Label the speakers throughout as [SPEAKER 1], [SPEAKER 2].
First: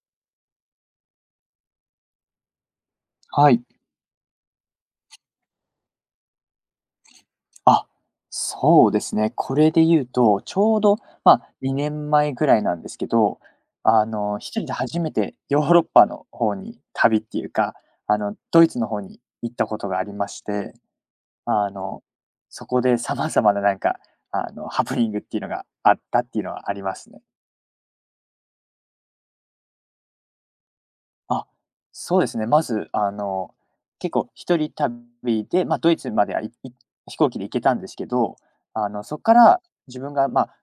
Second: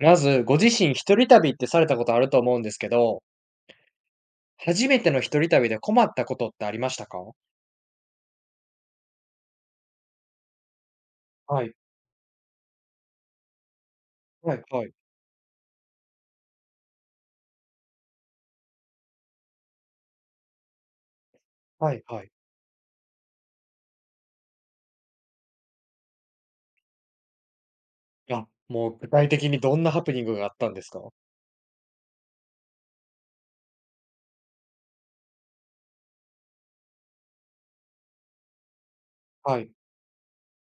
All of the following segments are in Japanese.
[SPEAKER 1] まず、ご自身一人旅ってされたことあると思うんですけど、
[SPEAKER 2] はい。
[SPEAKER 1] 初めての一人旅で困ったことってありましたか？
[SPEAKER 2] あ、そうですね。これで言うと、ちょうど、
[SPEAKER 1] はい、
[SPEAKER 2] 2年前ぐらいなんですけど、
[SPEAKER 1] は
[SPEAKER 2] 一
[SPEAKER 1] い
[SPEAKER 2] 人で
[SPEAKER 1] はい、
[SPEAKER 2] 初めてヨーロッパの方に旅っていうか、ドイツの方に行ったことがありまして、あ
[SPEAKER 1] はい
[SPEAKER 2] の、
[SPEAKER 1] はい。
[SPEAKER 2] そこで様々ななんか、ハプニングっていうのがあったっていうのはありますね。
[SPEAKER 1] あ、もう具体的にどんなハプニングがあったんですか？
[SPEAKER 2] あ、そうですね。まず、結構一人旅で、ドイツまでは、いい飛行機で行けたんですけど、そこか
[SPEAKER 1] は
[SPEAKER 2] ら
[SPEAKER 1] い、
[SPEAKER 2] 自分が、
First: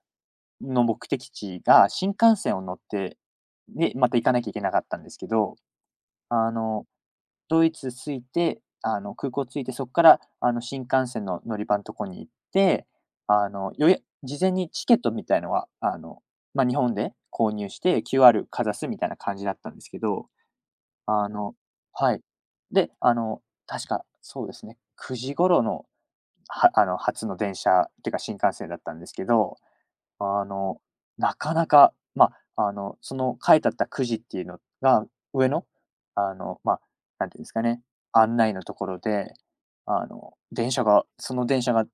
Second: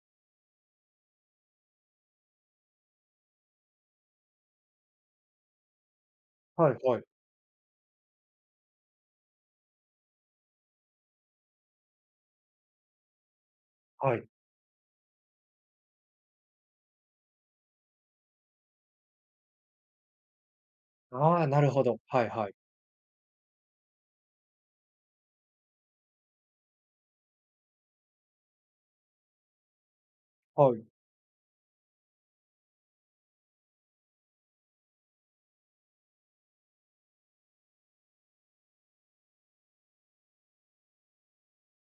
[SPEAKER 2] の目的地が新幹線を乗って、で、また行かなきゃいけなかったんですけど、あ
[SPEAKER 1] はい
[SPEAKER 2] の、
[SPEAKER 1] はい、
[SPEAKER 2] ドイツ着いて、空港着いて、そこから、新幹線の乗り場のとこに行って、あの、よや
[SPEAKER 1] はい。
[SPEAKER 2] 事前にチケットみたいのは、ま、日本で購入して QR かざすみたいな感じだったんですけど、あ
[SPEAKER 1] ああ、
[SPEAKER 2] の
[SPEAKER 1] なるほど。
[SPEAKER 2] は
[SPEAKER 1] は
[SPEAKER 2] い。
[SPEAKER 1] いはい、
[SPEAKER 2] で、確か、そうですね、9時頃の、初の電車ってか新幹線だったんですけど、あ
[SPEAKER 1] は
[SPEAKER 2] の、
[SPEAKER 1] い、
[SPEAKER 2] なかなか、その書いてあったくじっていうのが、上の、あの、まあ、なんていうんですかね、案内のところで、あの、電車がその電車が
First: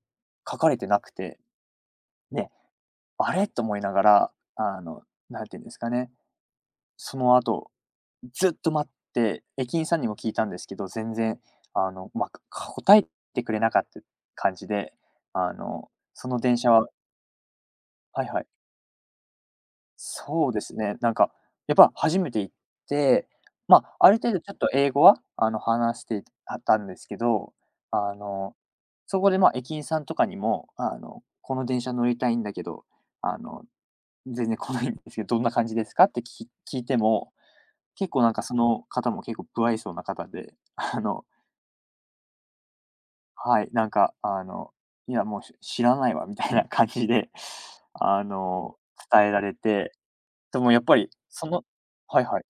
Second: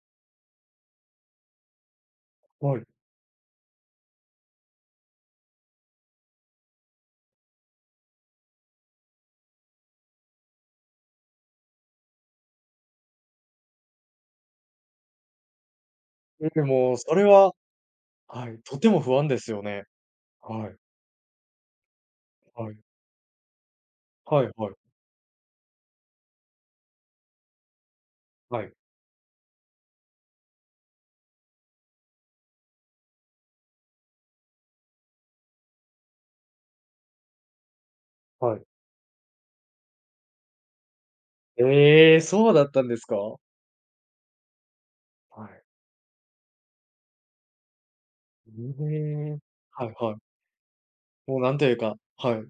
[SPEAKER 2] 書かれてなくて、ね、
[SPEAKER 1] はい。
[SPEAKER 2] あれ？と思いながら、あの、なんていうんですかね、その後、ずっと待って、駅員さんにも聞いたんですけど、全然、答えてくれなかった感じで、その
[SPEAKER 1] え、
[SPEAKER 2] 電
[SPEAKER 1] で
[SPEAKER 2] 車は。
[SPEAKER 1] も、それは
[SPEAKER 2] はいはい。
[SPEAKER 1] はい、とても不安ですよね。
[SPEAKER 2] そうで
[SPEAKER 1] はい、
[SPEAKER 2] すね。やっぱ初めて行っ
[SPEAKER 1] はい、
[SPEAKER 2] て、まあ、ある程度
[SPEAKER 1] はい
[SPEAKER 2] ちょっと
[SPEAKER 1] はい、
[SPEAKER 2] 英語は、話してあったんですけど、あの、
[SPEAKER 1] はい、
[SPEAKER 2] そこで、ま、駅員さんとかにも、この電車乗りたいんだけど、あの、全然来ないんですけど、どんな感じですかって聞いても、結構なんかそ
[SPEAKER 1] はい。
[SPEAKER 2] の方も結構不愛想な方で、
[SPEAKER 1] ええ、そうだったんですか？
[SPEAKER 2] はい、いや、もう、
[SPEAKER 1] はい。
[SPEAKER 2] 知らないわみたいな感じで、あの、
[SPEAKER 1] え
[SPEAKER 2] 伝え
[SPEAKER 1] え、
[SPEAKER 2] られ
[SPEAKER 1] はい
[SPEAKER 2] て、
[SPEAKER 1] はい。
[SPEAKER 2] でもやっぱり、
[SPEAKER 1] もう
[SPEAKER 2] そ
[SPEAKER 1] なん
[SPEAKER 2] の、
[SPEAKER 1] というか、
[SPEAKER 2] はい
[SPEAKER 1] は
[SPEAKER 2] はい。
[SPEAKER 1] い。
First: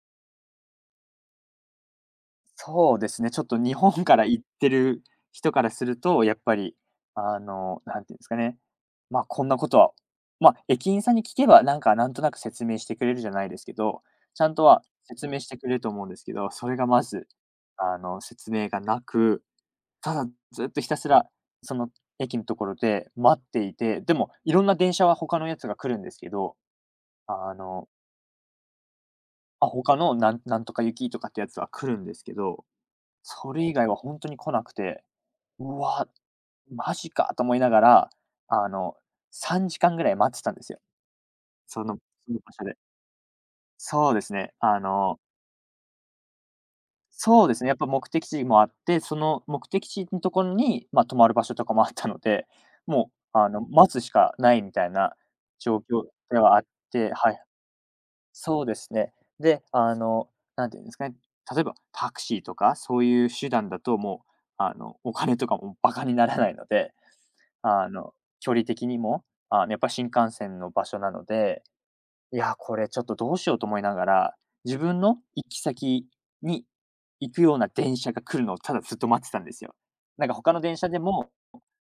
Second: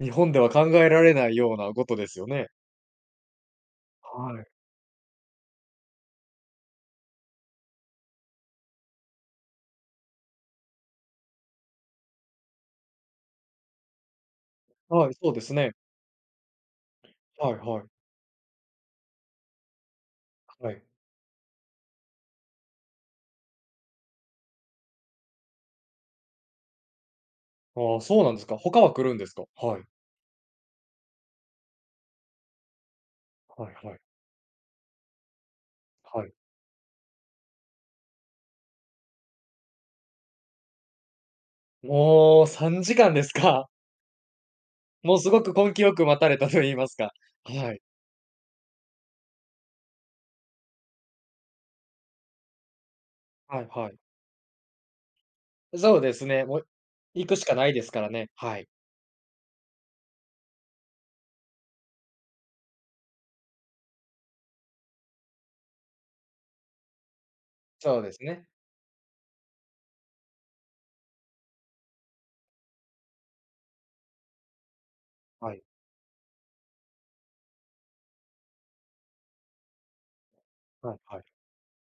[SPEAKER 1] 日本では考えられないようなことですよね。
[SPEAKER 2] そうですね、ちょっと日本から
[SPEAKER 1] は
[SPEAKER 2] 行
[SPEAKER 1] い。
[SPEAKER 2] ってる人からすると、やっぱり、あの、なんていうんですかね、まあ、こんなことは、まあ、駅員さんに聞けば、なんか、なんとなく説明してくれるじゃないですけど、ちゃんとは
[SPEAKER 1] はい、
[SPEAKER 2] 説
[SPEAKER 1] そう
[SPEAKER 2] 明
[SPEAKER 1] で
[SPEAKER 2] し
[SPEAKER 1] す
[SPEAKER 2] てく
[SPEAKER 1] ね。
[SPEAKER 2] れると思うんですけど、それがまず、
[SPEAKER 1] はいはい、
[SPEAKER 2] 説明がなく、ただずっ
[SPEAKER 1] は
[SPEAKER 2] と
[SPEAKER 1] い。
[SPEAKER 2] ひたすら、その駅のところで待っていて、でも、いろんな電車は他のやつが来るんですけど、あの、
[SPEAKER 1] ああ、そうなんですか。他は来るんですか？
[SPEAKER 2] あ、
[SPEAKER 1] はい。
[SPEAKER 2] 他のなんとか行きとかってやつは来るんですけど、それ
[SPEAKER 1] は
[SPEAKER 2] 以
[SPEAKER 1] い
[SPEAKER 2] 外
[SPEAKER 1] は
[SPEAKER 2] は
[SPEAKER 1] い、
[SPEAKER 2] 本当に来なくて、うわ、
[SPEAKER 1] はい。
[SPEAKER 2] マジかと思いながら、あの、3時間ぐらい待ってたんですよ。そのその
[SPEAKER 1] もう
[SPEAKER 2] 場所で。
[SPEAKER 1] 3時間ですか。
[SPEAKER 2] そうですね。
[SPEAKER 1] もうすごく根気よく待たれたと言いますか。
[SPEAKER 2] そうですね、
[SPEAKER 1] は
[SPEAKER 2] やっ
[SPEAKER 1] い、
[SPEAKER 2] ぱ目的地もあって、その目的地のところに、まあ、泊まる場所とかもあったので、もう、
[SPEAKER 1] はいは
[SPEAKER 2] 待
[SPEAKER 1] い。
[SPEAKER 2] つしかないみたいな状
[SPEAKER 1] そう
[SPEAKER 2] 況
[SPEAKER 1] です
[SPEAKER 2] で
[SPEAKER 1] ね、
[SPEAKER 2] は
[SPEAKER 1] も
[SPEAKER 2] あっ
[SPEAKER 1] う
[SPEAKER 2] て、
[SPEAKER 1] 行
[SPEAKER 2] はいは
[SPEAKER 1] くし
[SPEAKER 2] い。
[SPEAKER 1] かないですからね。は
[SPEAKER 2] そう
[SPEAKER 1] い。
[SPEAKER 2] ですね。で、あの、なんていうんですかね、例えばタクシーとかそういう手段だともう、お金とかもバカにならないので、あ
[SPEAKER 1] そうで
[SPEAKER 2] の、
[SPEAKER 1] すね。
[SPEAKER 2] 距離的にも、やっぱり新幹線の場所なので、いや、これちょっとどうしようと思いながら、自分の行
[SPEAKER 1] は
[SPEAKER 2] き
[SPEAKER 1] い、
[SPEAKER 2] 先に行くような電車が来るのをただずっと待ってたんですよ。なんか他の電車
[SPEAKER 1] はい
[SPEAKER 2] で
[SPEAKER 1] はい。
[SPEAKER 2] も、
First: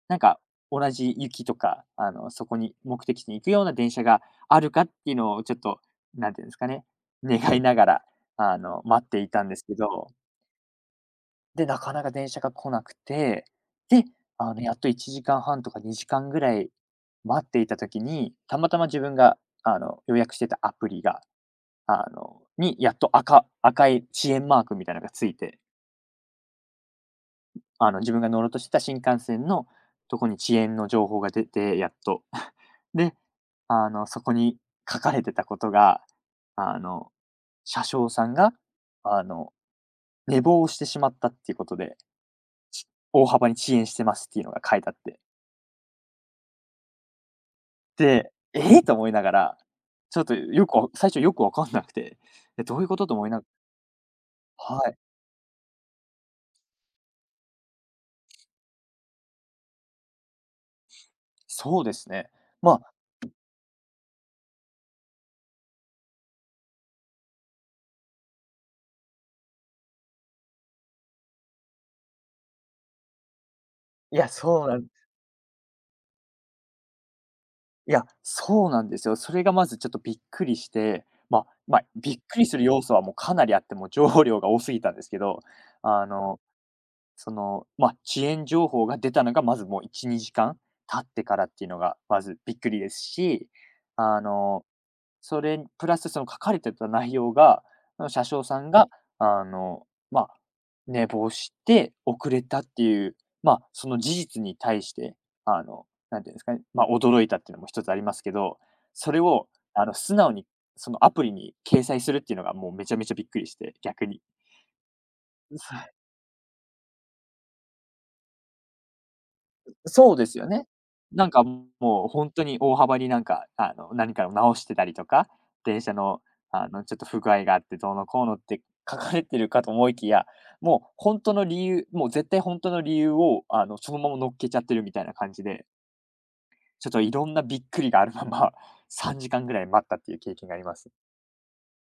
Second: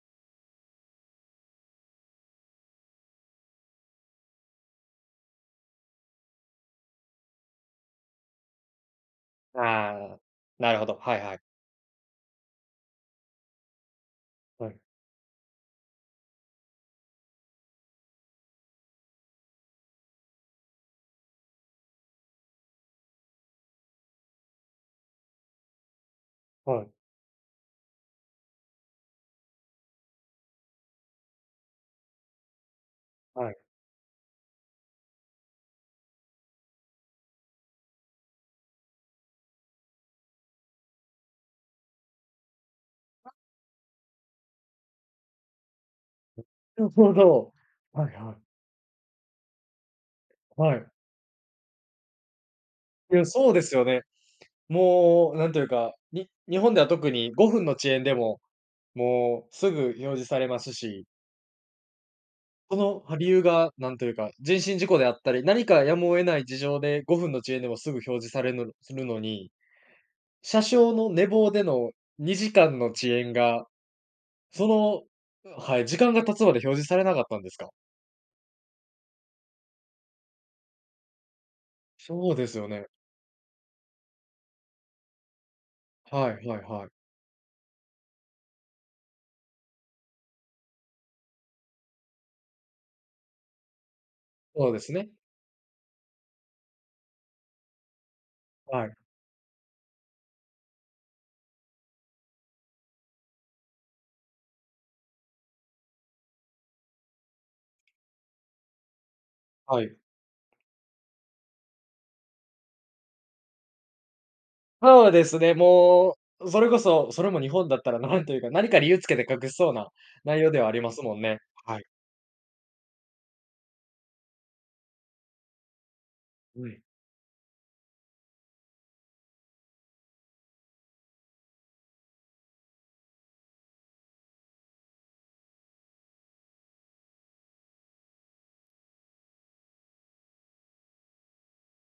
[SPEAKER 2] なんか同じ行きとか、そこに目的地に行くような電車があるかっていうのをちょっと、なんていうんですかね、願いながら、待っていたんですけど、
[SPEAKER 1] ああ、なるほど、はいはい。
[SPEAKER 2] で、なかなか電車が来なくて、で、
[SPEAKER 1] は
[SPEAKER 2] やっ
[SPEAKER 1] い、
[SPEAKER 2] と1時間半とか2時間ぐらい待っていた時に、たまたま自分が、予約してたアプリが、やっと赤い遅延マークみたいなのがついて、
[SPEAKER 1] はい、
[SPEAKER 2] 自分が乗ろうとしてた新幹線のとこに遅延の情報が出て、やっと。で、
[SPEAKER 1] はい。
[SPEAKER 2] そこに書かれてたことが、あの、車掌さんが、あの、寝坊をしてしまったっていうことで、大幅に遅延してますっていうのが書いてあって。
[SPEAKER 1] なるほど。はい
[SPEAKER 2] で、
[SPEAKER 1] は
[SPEAKER 2] ええ！と思いながら、ちょっと
[SPEAKER 1] い、
[SPEAKER 2] よ
[SPEAKER 1] は
[SPEAKER 2] く
[SPEAKER 1] い。
[SPEAKER 2] わ最初よくわかんなくて、え、どういうことと
[SPEAKER 1] いや、
[SPEAKER 2] 思いながら、
[SPEAKER 1] そうですよね。
[SPEAKER 2] はい、
[SPEAKER 1] もう、なんというか、に日本では特に5分の遅延でも、もうすぐ表示されますし、
[SPEAKER 2] そうですね。ま
[SPEAKER 1] そ
[SPEAKER 2] あ、
[SPEAKER 1] の、理由がなんというか、人身事故であったり、何かやむを得ない事情で5分の遅延でもすぐ表示されるするのに、車掌の寝坊での2時間の遅延が、
[SPEAKER 2] いや、そ
[SPEAKER 1] そ
[SPEAKER 2] うなん
[SPEAKER 1] の、はい、時間が経つまで表示されなかったんですか？
[SPEAKER 2] いや、そうなんですよ。それがまずちょっとびっくりして、まあまあ、びっ
[SPEAKER 1] そう
[SPEAKER 2] く
[SPEAKER 1] で
[SPEAKER 2] りす
[SPEAKER 1] す
[SPEAKER 2] る
[SPEAKER 1] よ
[SPEAKER 2] 要
[SPEAKER 1] ね。
[SPEAKER 2] 素はもうかなりあって、もう情報量が多すぎたんですけど、あ
[SPEAKER 1] は
[SPEAKER 2] の、
[SPEAKER 1] いはいはい。
[SPEAKER 2] その、まあ、遅延情報が出たのがまずもう1、2時間経ってからっていうのがまずびっくりですし、あの
[SPEAKER 1] そうですね。
[SPEAKER 2] それプラスその書かれてた内容が、その車掌さん
[SPEAKER 1] は
[SPEAKER 2] が、
[SPEAKER 1] い、
[SPEAKER 2] あの、まあ、寝坊して遅れたっていう、まあ、その事実に対して、あの、なんていうんですかね、まあ、驚いたっていうのも一つありますけど、それを、
[SPEAKER 1] はい。
[SPEAKER 2] 素直にそのアプリに掲載するっていうのがもうめちゃめちゃびっくりして、逆に。
[SPEAKER 1] そうですね、もう、それこそ、それも日本だったらなんというか、何か理由つけて隠しそうな
[SPEAKER 2] そうです
[SPEAKER 1] 内
[SPEAKER 2] よ
[SPEAKER 1] 容で
[SPEAKER 2] ね。
[SPEAKER 1] はありますもん
[SPEAKER 2] なん
[SPEAKER 1] ね。
[SPEAKER 2] か、
[SPEAKER 1] はい。
[SPEAKER 2] もう本当に大幅になんか、何かを直してたりとか、電車の、
[SPEAKER 1] うん。
[SPEAKER 2] ちょっと不具合があってどうのこうのって書かれてるかと思いきや、もう絶対本当の理由を、そのまま乗っけちゃってるみたいな感じで、ちょっといろんなびっくりがあるまま、3時間ぐらい待ったっていう経験があります。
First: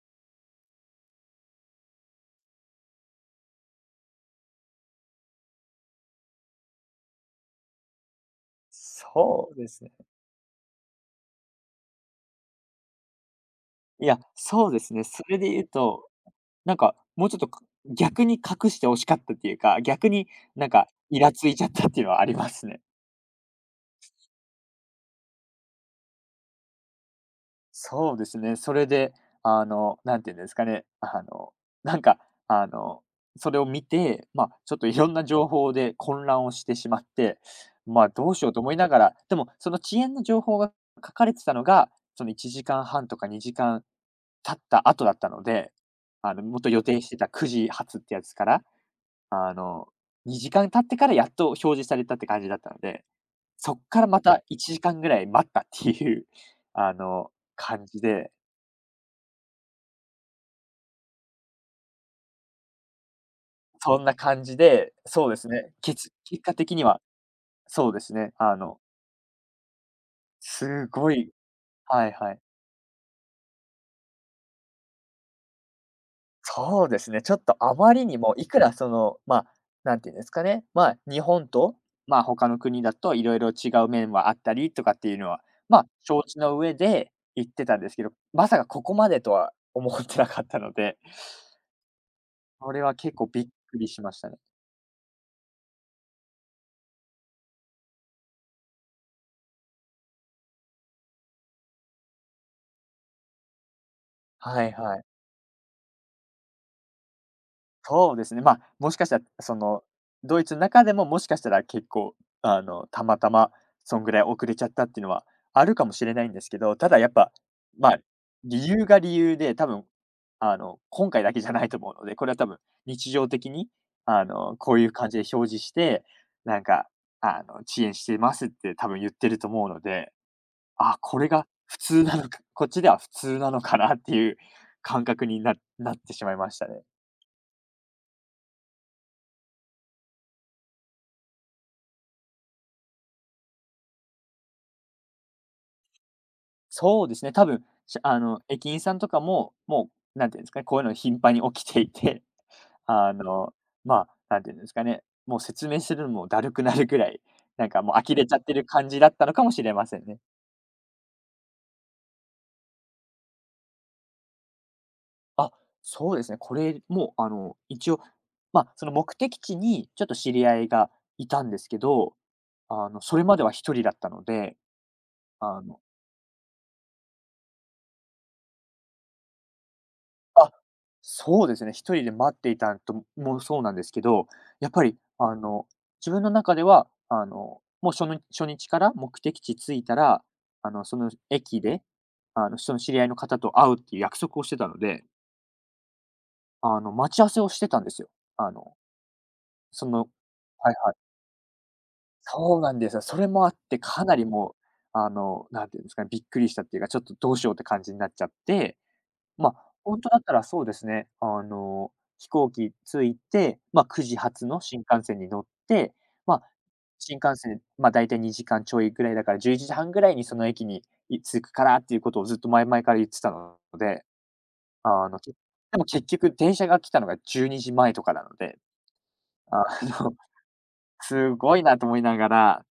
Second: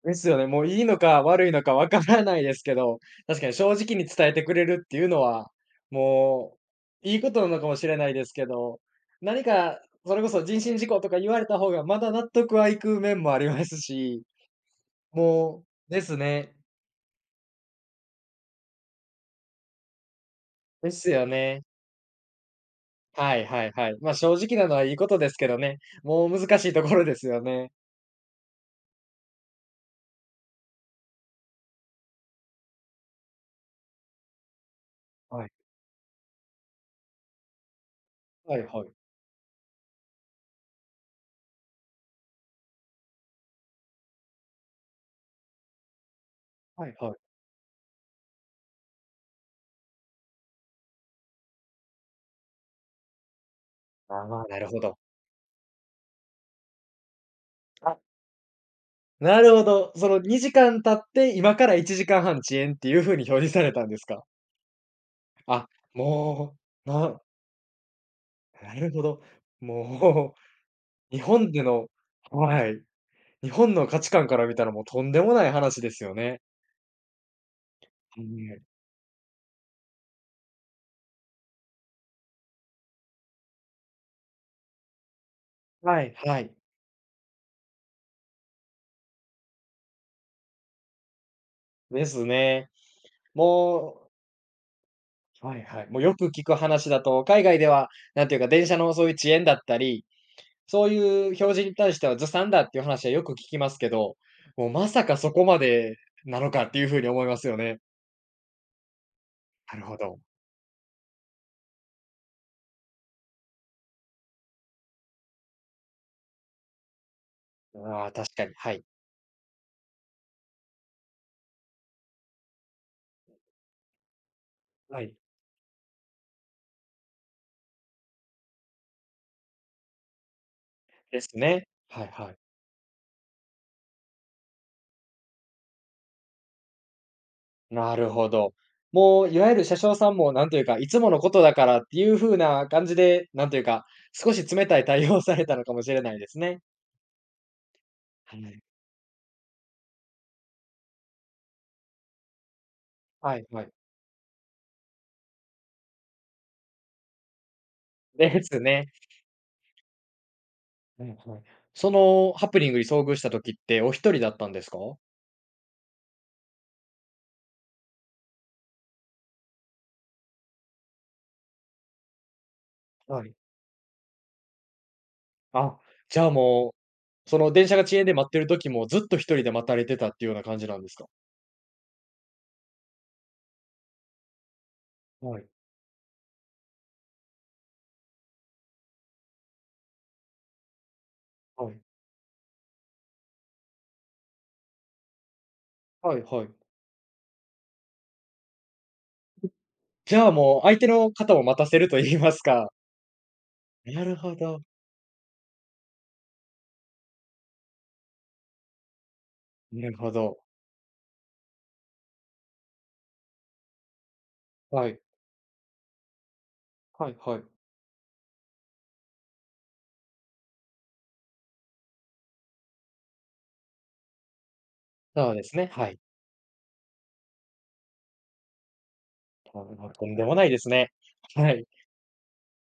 [SPEAKER 1] ですよね、もういいのか悪いのかわからないですけど、確かに正直に伝えてくれるっていうのは、もういいことなのかもしれないですけど、何
[SPEAKER 2] そうで
[SPEAKER 1] か
[SPEAKER 2] すね。
[SPEAKER 1] それこそ人身事故とか言われた方がまだ納得はいく面もあります
[SPEAKER 2] いや、
[SPEAKER 1] し、
[SPEAKER 2] そうですね。それで言
[SPEAKER 1] も
[SPEAKER 2] う
[SPEAKER 1] うで
[SPEAKER 2] と
[SPEAKER 1] すね。
[SPEAKER 2] なんか、もうちょっと、か逆に隠して欲しかったっていうか、逆になんか
[SPEAKER 1] です
[SPEAKER 2] イ
[SPEAKER 1] よ
[SPEAKER 2] ラつい
[SPEAKER 1] ね。
[SPEAKER 2] ちゃったっていうのはありますね。
[SPEAKER 1] はいはいはい。ま、正直なのはいいことですけどね、もう難しいところですよね。
[SPEAKER 2] そうですね、それで、あの、なんて言うんですかね、あの、なんか、あの、それを見て、まあ、ちょっといろんな
[SPEAKER 1] は
[SPEAKER 2] 情
[SPEAKER 1] い。
[SPEAKER 2] 報で混乱をしてしまって、まあ、どうしよう
[SPEAKER 1] は
[SPEAKER 2] と
[SPEAKER 1] い
[SPEAKER 2] 思い
[SPEAKER 1] はい。
[SPEAKER 2] ながら、でもその遅延の情報が書かれてたのが、その1時間半とか2時間経った後だったので、もっと予
[SPEAKER 1] はい
[SPEAKER 2] 定し
[SPEAKER 1] は
[SPEAKER 2] て
[SPEAKER 1] い。
[SPEAKER 2] た9時発ってやつから、あの、2時間経ってからやっと表示されたって感じだったので、そっから
[SPEAKER 1] あ
[SPEAKER 2] また
[SPEAKER 1] あ、なる
[SPEAKER 2] 1
[SPEAKER 1] ほ
[SPEAKER 2] 時
[SPEAKER 1] ど。
[SPEAKER 2] 間ぐらい待ったっていう、感
[SPEAKER 1] あ。
[SPEAKER 2] じで、
[SPEAKER 1] なるほど。その2時間経って、今から1時間半遅延っていう風に表示されたんで
[SPEAKER 2] そ
[SPEAKER 1] す
[SPEAKER 2] んな
[SPEAKER 1] か？
[SPEAKER 2] 感じで、そうです
[SPEAKER 1] あ、
[SPEAKER 2] ね、結果
[SPEAKER 1] も
[SPEAKER 2] 的に
[SPEAKER 1] う、
[SPEAKER 2] は、そうですね、
[SPEAKER 1] なるほど。も
[SPEAKER 2] すご
[SPEAKER 1] う、日
[SPEAKER 2] い
[SPEAKER 1] 本での、
[SPEAKER 2] はいはい。
[SPEAKER 1] はい。日本の価値観から見たらもうとんでもない話ですよね。
[SPEAKER 2] そうですね、ちょっとあまりに
[SPEAKER 1] う
[SPEAKER 2] も、いく
[SPEAKER 1] ん。
[SPEAKER 2] らその、まあ、なんていうんですかね、まあ、日本と、まあ、他の国だといろいろ違う面はあったりとかっていうのは、まあ、
[SPEAKER 1] はい
[SPEAKER 2] 承知
[SPEAKER 1] はい。
[SPEAKER 2] の上で言ってたんですけど、まさかここまでとは思ってなかったので、
[SPEAKER 1] ですね。
[SPEAKER 2] それは結構びっくりし
[SPEAKER 1] もう、
[SPEAKER 2] ましたね。
[SPEAKER 1] はいはい。もうよく聞く話だと、海外では、なんていうか、電車のそういう遅延だったりそういう表示に対してはずさんだっていう話はよく聞きますけど、
[SPEAKER 2] は
[SPEAKER 1] もう
[SPEAKER 2] い
[SPEAKER 1] ま
[SPEAKER 2] は
[SPEAKER 1] さ
[SPEAKER 2] い。
[SPEAKER 1] かそこまでなのかっていうふうに思いますよね。
[SPEAKER 2] そうですね、もしかしたら、
[SPEAKER 1] なるほど。
[SPEAKER 2] ドイツの中でも、もしかしたら結構、たまたまそんぐらい遅れちゃったっていうのはあるかもしれないんですけど、ただやっぱ、まあ、
[SPEAKER 1] ああ、確かに。
[SPEAKER 2] 理
[SPEAKER 1] はい。
[SPEAKER 2] 由が理由で、多分、今回だけじゃないと思うので、これは多分日常的に、こういう
[SPEAKER 1] は
[SPEAKER 2] 感
[SPEAKER 1] い。
[SPEAKER 2] じで表示して、なんか、遅延してますって多分言ってると思うので、あ、こ
[SPEAKER 1] で
[SPEAKER 2] れ
[SPEAKER 1] す
[SPEAKER 2] が
[SPEAKER 1] ね。
[SPEAKER 2] 普通
[SPEAKER 1] はい
[SPEAKER 2] なの
[SPEAKER 1] はい。
[SPEAKER 2] か、こっちでは普通なのかなっていう感覚になってしまいましたね。
[SPEAKER 1] なるほど。もういわゆる車掌さんもなんというか、いつものことだからっていう風な感じで、なんというか、少し冷たい対応をされたのかもしれないですね。
[SPEAKER 2] そうですね、多分、
[SPEAKER 1] はい。
[SPEAKER 2] 駅員さんとかも、もう、なんていうんですかね、こういうのが頻繁に起きていて、あ
[SPEAKER 1] はい
[SPEAKER 2] の、
[SPEAKER 1] はい。
[SPEAKER 2] なんていうんですかね、もう説明するのもだるくなるくらい、なんかもう呆れちゃっ
[SPEAKER 1] で
[SPEAKER 2] て
[SPEAKER 1] す
[SPEAKER 2] る
[SPEAKER 1] ね。
[SPEAKER 2] 感じだったのかもしれませんね。
[SPEAKER 1] はいはい。そのハプニングに遭遇した時ってお一人だったんですか？
[SPEAKER 2] あ、そうですね、これもう、一応、その目的地にちょっと知り合いがいたんですけど、それ
[SPEAKER 1] はい。
[SPEAKER 2] までは一人だったので、あ
[SPEAKER 1] あ、
[SPEAKER 2] の
[SPEAKER 1] じゃあもうその電車が遅延で待ってる時もずっと一人で待たれてたっていうような
[SPEAKER 2] あ、
[SPEAKER 1] 感じなんですか？
[SPEAKER 2] そうですね。一人で待っていたんそうなんですけど、やっぱり
[SPEAKER 1] はい
[SPEAKER 2] 自分の中では、もう初日から目的地着いたら、その駅
[SPEAKER 1] はい。
[SPEAKER 2] で、その知り合いの方と会うっていう約束をしてたので、
[SPEAKER 1] はいはい。
[SPEAKER 2] 待ち合わせをしてたんですよ。あの、その
[SPEAKER 1] じゃあ、もう
[SPEAKER 2] はい
[SPEAKER 1] 相手
[SPEAKER 2] はい。
[SPEAKER 1] の方を待たせると言います
[SPEAKER 2] そう
[SPEAKER 1] か。
[SPEAKER 2] なんですよ。それもあって
[SPEAKER 1] な
[SPEAKER 2] か
[SPEAKER 1] る
[SPEAKER 2] なり
[SPEAKER 1] ほ
[SPEAKER 2] もう、
[SPEAKER 1] ど。
[SPEAKER 2] なんていうんですかね、びっくりしたっていうか、ちょっとどうしようって感じになっちゃって、ま、あ
[SPEAKER 1] なる
[SPEAKER 2] 本当
[SPEAKER 1] ほ
[SPEAKER 2] だった
[SPEAKER 1] ど。
[SPEAKER 2] らそうですね、飛行機着いて、9時発の新
[SPEAKER 1] はい。
[SPEAKER 2] 幹線に乗って、まあ、
[SPEAKER 1] はい
[SPEAKER 2] 新幹
[SPEAKER 1] はい。
[SPEAKER 2] 線、だいたい2時間ちょいぐらいだから11時半ぐらいにその駅に、着くからっていうことをずっと前々から言ってたので、あの、
[SPEAKER 1] そ
[SPEAKER 2] け
[SPEAKER 1] うですね、
[SPEAKER 2] でも
[SPEAKER 1] はい。
[SPEAKER 2] 結局電車が来たのが12時前とかなので、あ
[SPEAKER 1] と
[SPEAKER 2] の、
[SPEAKER 1] んとん でもないですね。
[SPEAKER 2] す
[SPEAKER 1] は
[SPEAKER 2] ごい
[SPEAKER 1] い。
[SPEAKER 2] なと思いながら、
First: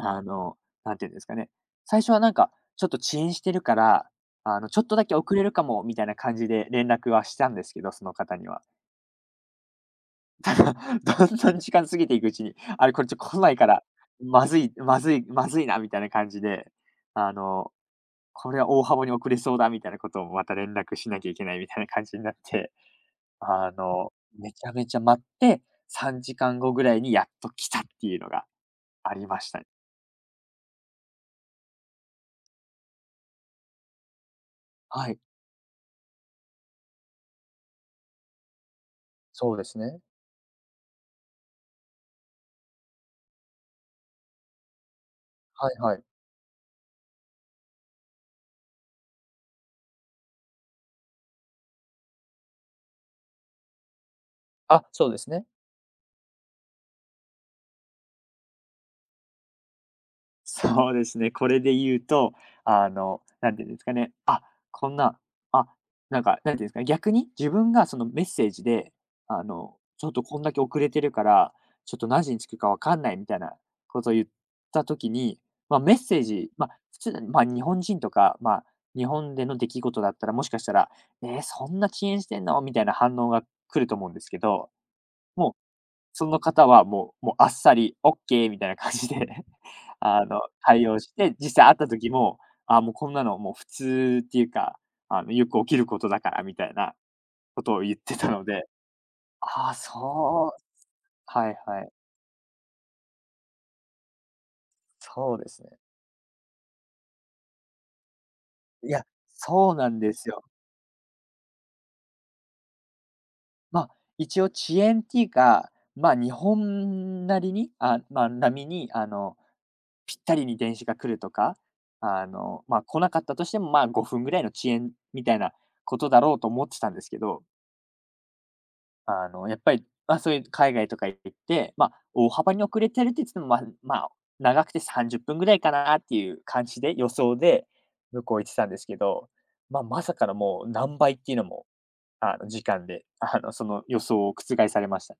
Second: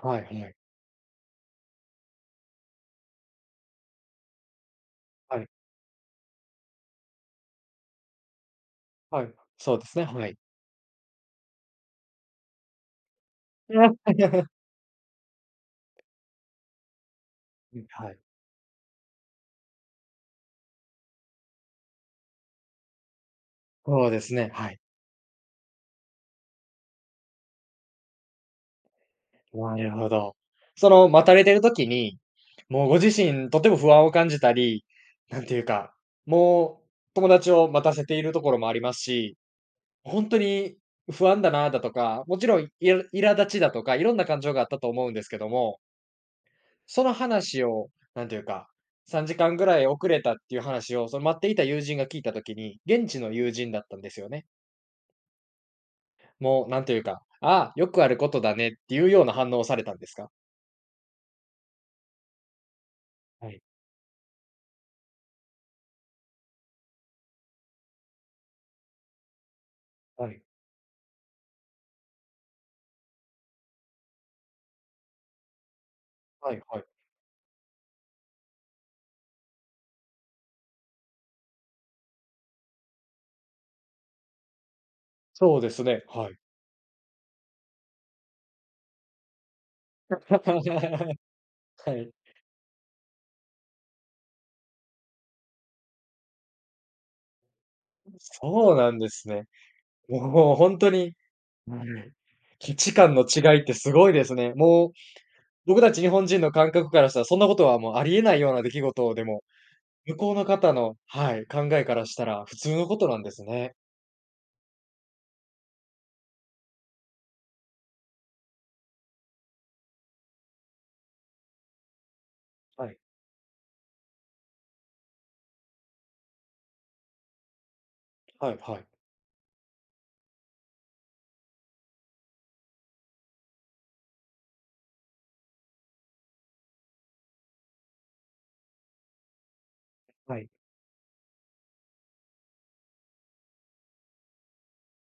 [SPEAKER 1] はいはい。
[SPEAKER 2] の、なんていうんですかね、最初はなんか、ちょっと遅延してるから、ちょっとだけ遅
[SPEAKER 1] は
[SPEAKER 2] れ
[SPEAKER 1] い
[SPEAKER 2] るかもみたいな感じで連絡はしたんですけど、その方には。
[SPEAKER 1] はい。そうですね、はい。
[SPEAKER 2] ただ、どんどん時間過ぎていくうちに、あれ、これちょっと来ないから、ま ずい、まずい、まずいなみたいな感じで、あの、
[SPEAKER 1] はい。
[SPEAKER 2] これは大幅に遅れそうだみたいなことをまた連絡しなきゃいけないみたいな感じになって、あ
[SPEAKER 1] そう
[SPEAKER 2] の、
[SPEAKER 1] ですね、
[SPEAKER 2] めち
[SPEAKER 1] は
[SPEAKER 2] ゃ
[SPEAKER 1] い。
[SPEAKER 2] めちゃ待って、3時間後ぐらいにやっと来たっていうのがありましたね。
[SPEAKER 1] なるほど。その、待たれてる時に、もうご自身とても不安を感じたり、
[SPEAKER 2] はい、
[SPEAKER 1] なんていうか、もう友達を待たせているところもありますし、
[SPEAKER 2] そうですね。
[SPEAKER 1] ほんとに不安だなだとか、もちろん苛立ちだとか、いろんな感情があったと思うんですけど
[SPEAKER 2] はい
[SPEAKER 1] も、
[SPEAKER 2] はい。
[SPEAKER 1] その話を、なんていうか、3時間ぐらい遅れたっていう話を、その待っていた友人が聞いた時に、現地の友人だったんですよね。
[SPEAKER 2] あ、そうですね。
[SPEAKER 1] もうなんというか、「ああ、よくあることだね」っていうような反応をされたんですか？
[SPEAKER 2] そうですね、これで言うと、
[SPEAKER 1] は
[SPEAKER 2] なん
[SPEAKER 1] い、
[SPEAKER 2] ていうんですかね、あ、こんな、あ、なんか、なんていうんですかね、逆に自分がそのメッセージで、ちょっと
[SPEAKER 1] は
[SPEAKER 2] こ
[SPEAKER 1] い、
[SPEAKER 2] んだけ遅れてるから、ちょっと何時に着くかわかんないみたいなことを言った時に、まあ、メッセージ、
[SPEAKER 1] はいはい。
[SPEAKER 2] 普通、日本人とか、日本での出来事だったら、もしかしたら、「ええ、そんな遅延してんの？」みたいな反応が来ると思うんですけど、もう
[SPEAKER 1] そうですね、
[SPEAKER 2] そ
[SPEAKER 1] はい。
[SPEAKER 2] の方はもうあっさりオッケーみたいな感じで 対応し て、実際会った
[SPEAKER 1] は
[SPEAKER 2] 時
[SPEAKER 1] い、
[SPEAKER 2] も、あ、もうこんなのもう普通っていうか、よく起きることだからみたいなことを言ってたので、
[SPEAKER 1] そうなんですね。
[SPEAKER 2] ああ、
[SPEAKER 1] も
[SPEAKER 2] そ
[SPEAKER 1] う
[SPEAKER 2] う
[SPEAKER 1] 本当に、
[SPEAKER 2] はいはい。
[SPEAKER 1] 価値観の違いってすごいですね。もう
[SPEAKER 2] そうですね。
[SPEAKER 1] 僕たち日本人の感覚からしたら、そんなことはもうありえないような出来
[SPEAKER 2] いや、
[SPEAKER 1] 事でも、
[SPEAKER 2] そうなんで
[SPEAKER 1] 向
[SPEAKER 2] す
[SPEAKER 1] こう
[SPEAKER 2] よ。
[SPEAKER 1] の方の、はい、考えからしたら普通のことなんですね。
[SPEAKER 2] まあ、一応遅延っていうか、日本なりに、あ、ま、あ波に、ぴったりに電車が来るとか、
[SPEAKER 1] はい、
[SPEAKER 2] 来なかったとしても、5分ぐらいの遅延みたいなことだろうと思ってたんですけど、
[SPEAKER 1] はいはい、
[SPEAKER 2] やっぱり、そういう海外とか行って、大幅に遅れてるって言っても、まあまあ、長くて30分ぐらいかなっていう感じで、予想で向こう行ってたんですけど、まさかの
[SPEAKER 1] はい。
[SPEAKER 2] もう何倍っていうのも、時間で、その予想を覆されました。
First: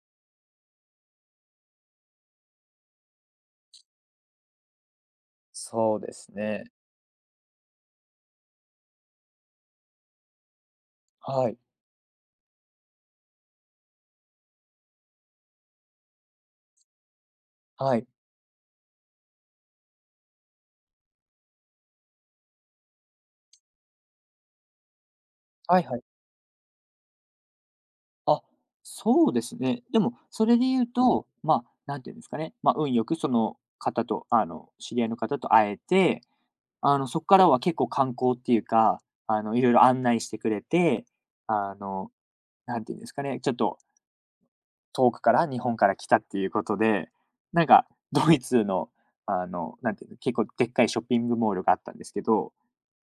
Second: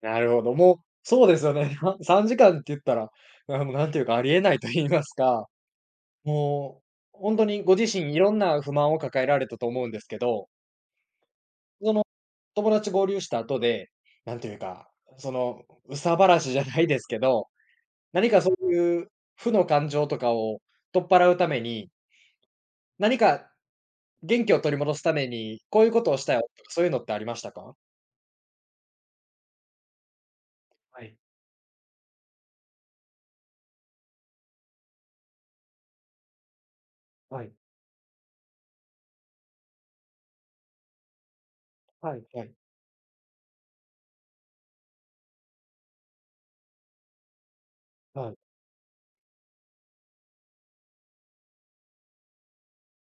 [SPEAKER 1] なるほど、もう、そうですよね。3時間って言ったら、なんていうか、ありえないと言いますか、
[SPEAKER 2] そうですね。
[SPEAKER 1] もう本当にご自身いろんな不満を抱えられたと思うんですけど、
[SPEAKER 2] はい。
[SPEAKER 1] その友達合流した後で、なんていうか、その、憂さ晴らしじゃないですけど、
[SPEAKER 2] はい。
[SPEAKER 1] 何かそういう負の感情とかを取っ払うために、何か元気を取り戻すために、こ
[SPEAKER 2] はい
[SPEAKER 1] ういう
[SPEAKER 2] は
[SPEAKER 1] こ
[SPEAKER 2] い。
[SPEAKER 1] とをしたよとか、そういうのってありましたか？
[SPEAKER 2] あ、そうですね。でも、それで言う
[SPEAKER 1] はい、
[SPEAKER 2] と、なんていうんですかね。運よくその方と、知り合いの方と会えて、そこか
[SPEAKER 1] は
[SPEAKER 2] ら
[SPEAKER 1] い、
[SPEAKER 2] は結構観光っていうか、いろいろ案内してくれて、あの、
[SPEAKER 1] はい、はい、
[SPEAKER 2] なんていうんですかね。ちょっと遠くから、日本から来たっていうことで、なんか、ド
[SPEAKER 1] はい。
[SPEAKER 2] イツの、あの、なんていうの、結構でっかいショッピングモールがあったんですけど、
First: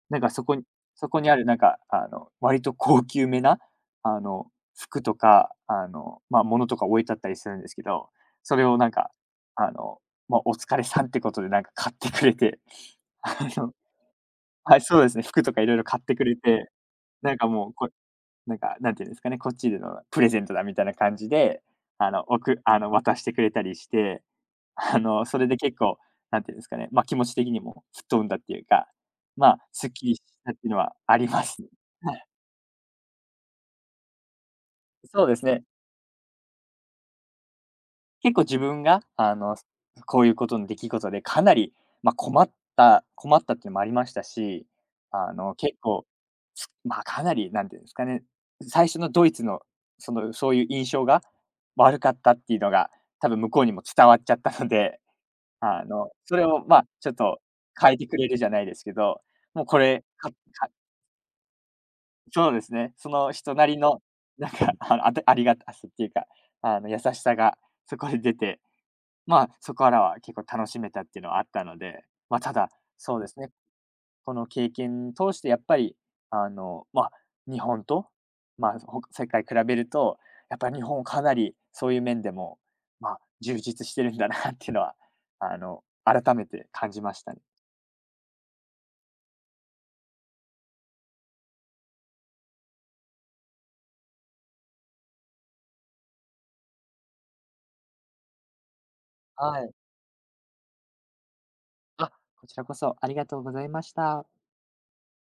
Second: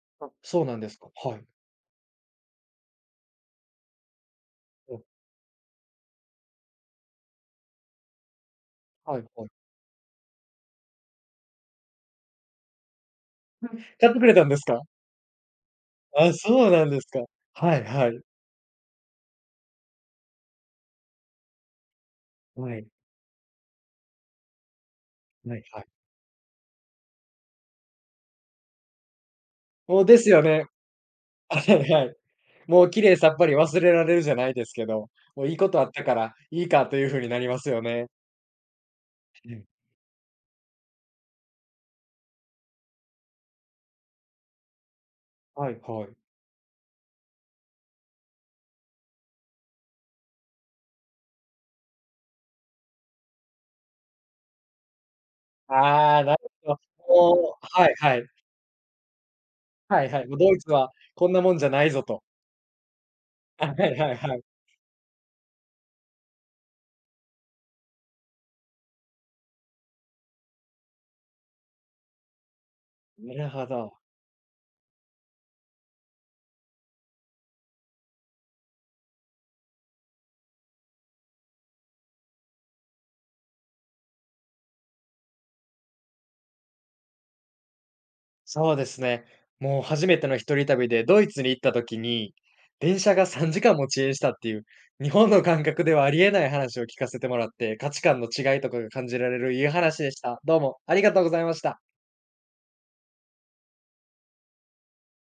[SPEAKER 2] なんか
[SPEAKER 1] あ、
[SPEAKER 2] そこ
[SPEAKER 1] そ
[SPEAKER 2] に
[SPEAKER 1] うなんです
[SPEAKER 2] そ
[SPEAKER 1] か。
[SPEAKER 2] こにあ
[SPEAKER 1] はい。
[SPEAKER 2] るなんか、割と高級めな、あの、
[SPEAKER 1] うん、
[SPEAKER 2] 服とか、物とか置いてあったりするんですけど、それをなんか、
[SPEAKER 1] はいはい。
[SPEAKER 2] あの、お疲れさんってことでなんか買ってくれて、あの
[SPEAKER 1] 買ってくれたんです
[SPEAKER 2] は
[SPEAKER 1] か？
[SPEAKER 2] い、そうですね、服とかいろいろ買ってく
[SPEAKER 1] あ、
[SPEAKER 2] れ
[SPEAKER 1] そ
[SPEAKER 2] て、
[SPEAKER 1] うなんですか。
[SPEAKER 2] なんかもう
[SPEAKER 1] はい
[SPEAKER 2] こ
[SPEAKER 1] はい。
[SPEAKER 2] なんか、なんていうんですかね、こっちでのプレゼントだみたいな感じで、
[SPEAKER 1] はい、
[SPEAKER 2] 渡してくれたりして、それ
[SPEAKER 1] は
[SPEAKER 2] で
[SPEAKER 1] い。
[SPEAKER 2] 結
[SPEAKER 1] はい。
[SPEAKER 2] 構、なんていうんですかね、気持ち的にも吹っ飛んだっていうか、すっ
[SPEAKER 1] お、
[SPEAKER 2] きり
[SPEAKER 1] で
[SPEAKER 2] し
[SPEAKER 1] すよ
[SPEAKER 2] たって
[SPEAKER 1] ね。
[SPEAKER 2] いうのはあります。
[SPEAKER 1] はいは
[SPEAKER 2] は
[SPEAKER 1] い。
[SPEAKER 2] い、
[SPEAKER 1] もう綺麗さっぱり忘れられるじゃないですけど、
[SPEAKER 2] そうで
[SPEAKER 1] も
[SPEAKER 2] す
[SPEAKER 1] ういい
[SPEAKER 2] ね。
[SPEAKER 1] ことあったからいいかという風になりますよね。
[SPEAKER 2] 結構自分が、
[SPEAKER 1] うん。
[SPEAKER 2] こういうことの出来事でかなり、まあ、困っ困ったっていうのもありましたし、
[SPEAKER 1] は
[SPEAKER 2] 結
[SPEAKER 1] いは
[SPEAKER 2] 構、
[SPEAKER 1] い。
[SPEAKER 2] つまあ、かなりなんていうんですかね、最初のドイツの、そういう印象が悪かったっていうのが、多分向こうにも伝わっちゃったので、
[SPEAKER 1] ああ、な
[SPEAKER 2] そ
[SPEAKER 1] る
[SPEAKER 2] れを、
[SPEAKER 1] ほど。
[SPEAKER 2] ちょっと
[SPEAKER 1] もう、は
[SPEAKER 2] 変
[SPEAKER 1] い
[SPEAKER 2] えて
[SPEAKER 1] は
[SPEAKER 2] く
[SPEAKER 1] い。
[SPEAKER 2] れるじゃないですけど、もうこ
[SPEAKER 1] は
[SPEAKER 2] れ、
[SPEAKER 1] いはい。
[SPEAKER 2] か
[SPEAKER 1] も
[SPEAKER 2] か
[SPEAKER 1] うドイツはこんなもんじゃないぞと。
[SPEAKER 2] そうですね。その人な
[SPEAKER 1] あ、は
[SPEAKER 2] り
[SPEAKER 1] い
[SPEAKER 2] の、
[SPEAKER 1] はいは い。
[SPEAKER 2] なんか、あの、あたありがたさっていうか、優しさがそこで出て、そこからは結構楽しめたっていうのはあったので、まあ、ただ、そうで
[SPEAKER 1] な
[SPEAKER 2] す
[SPEAKER 1] る
[SPEAKER 2] ね、
[SPEAKER 1] ほど。
[SPEAKER 2] この経験通してやっぱり、あの、まあ、日本と、世界比べると、やっぱり日本かなりそういう面でも、充実してるんだなっていうのは、改めて感じましたね。
[SPEAKER 1] そうですね。もう初めての一人旅でドイツに行った時に、電車が3時間も遅延したっていう、日本の感覚ではありえない話を聞かせてもらって、価値観の違いとかが感じられるい
[SPEAKER 2] は
[SPEAKER 1] い
[SPEAKER 2] い。
[SPEAKER 1] 話でした。どうもありがとうございました。
[SPEAKER 2] あ、こちらこそありがとうございました。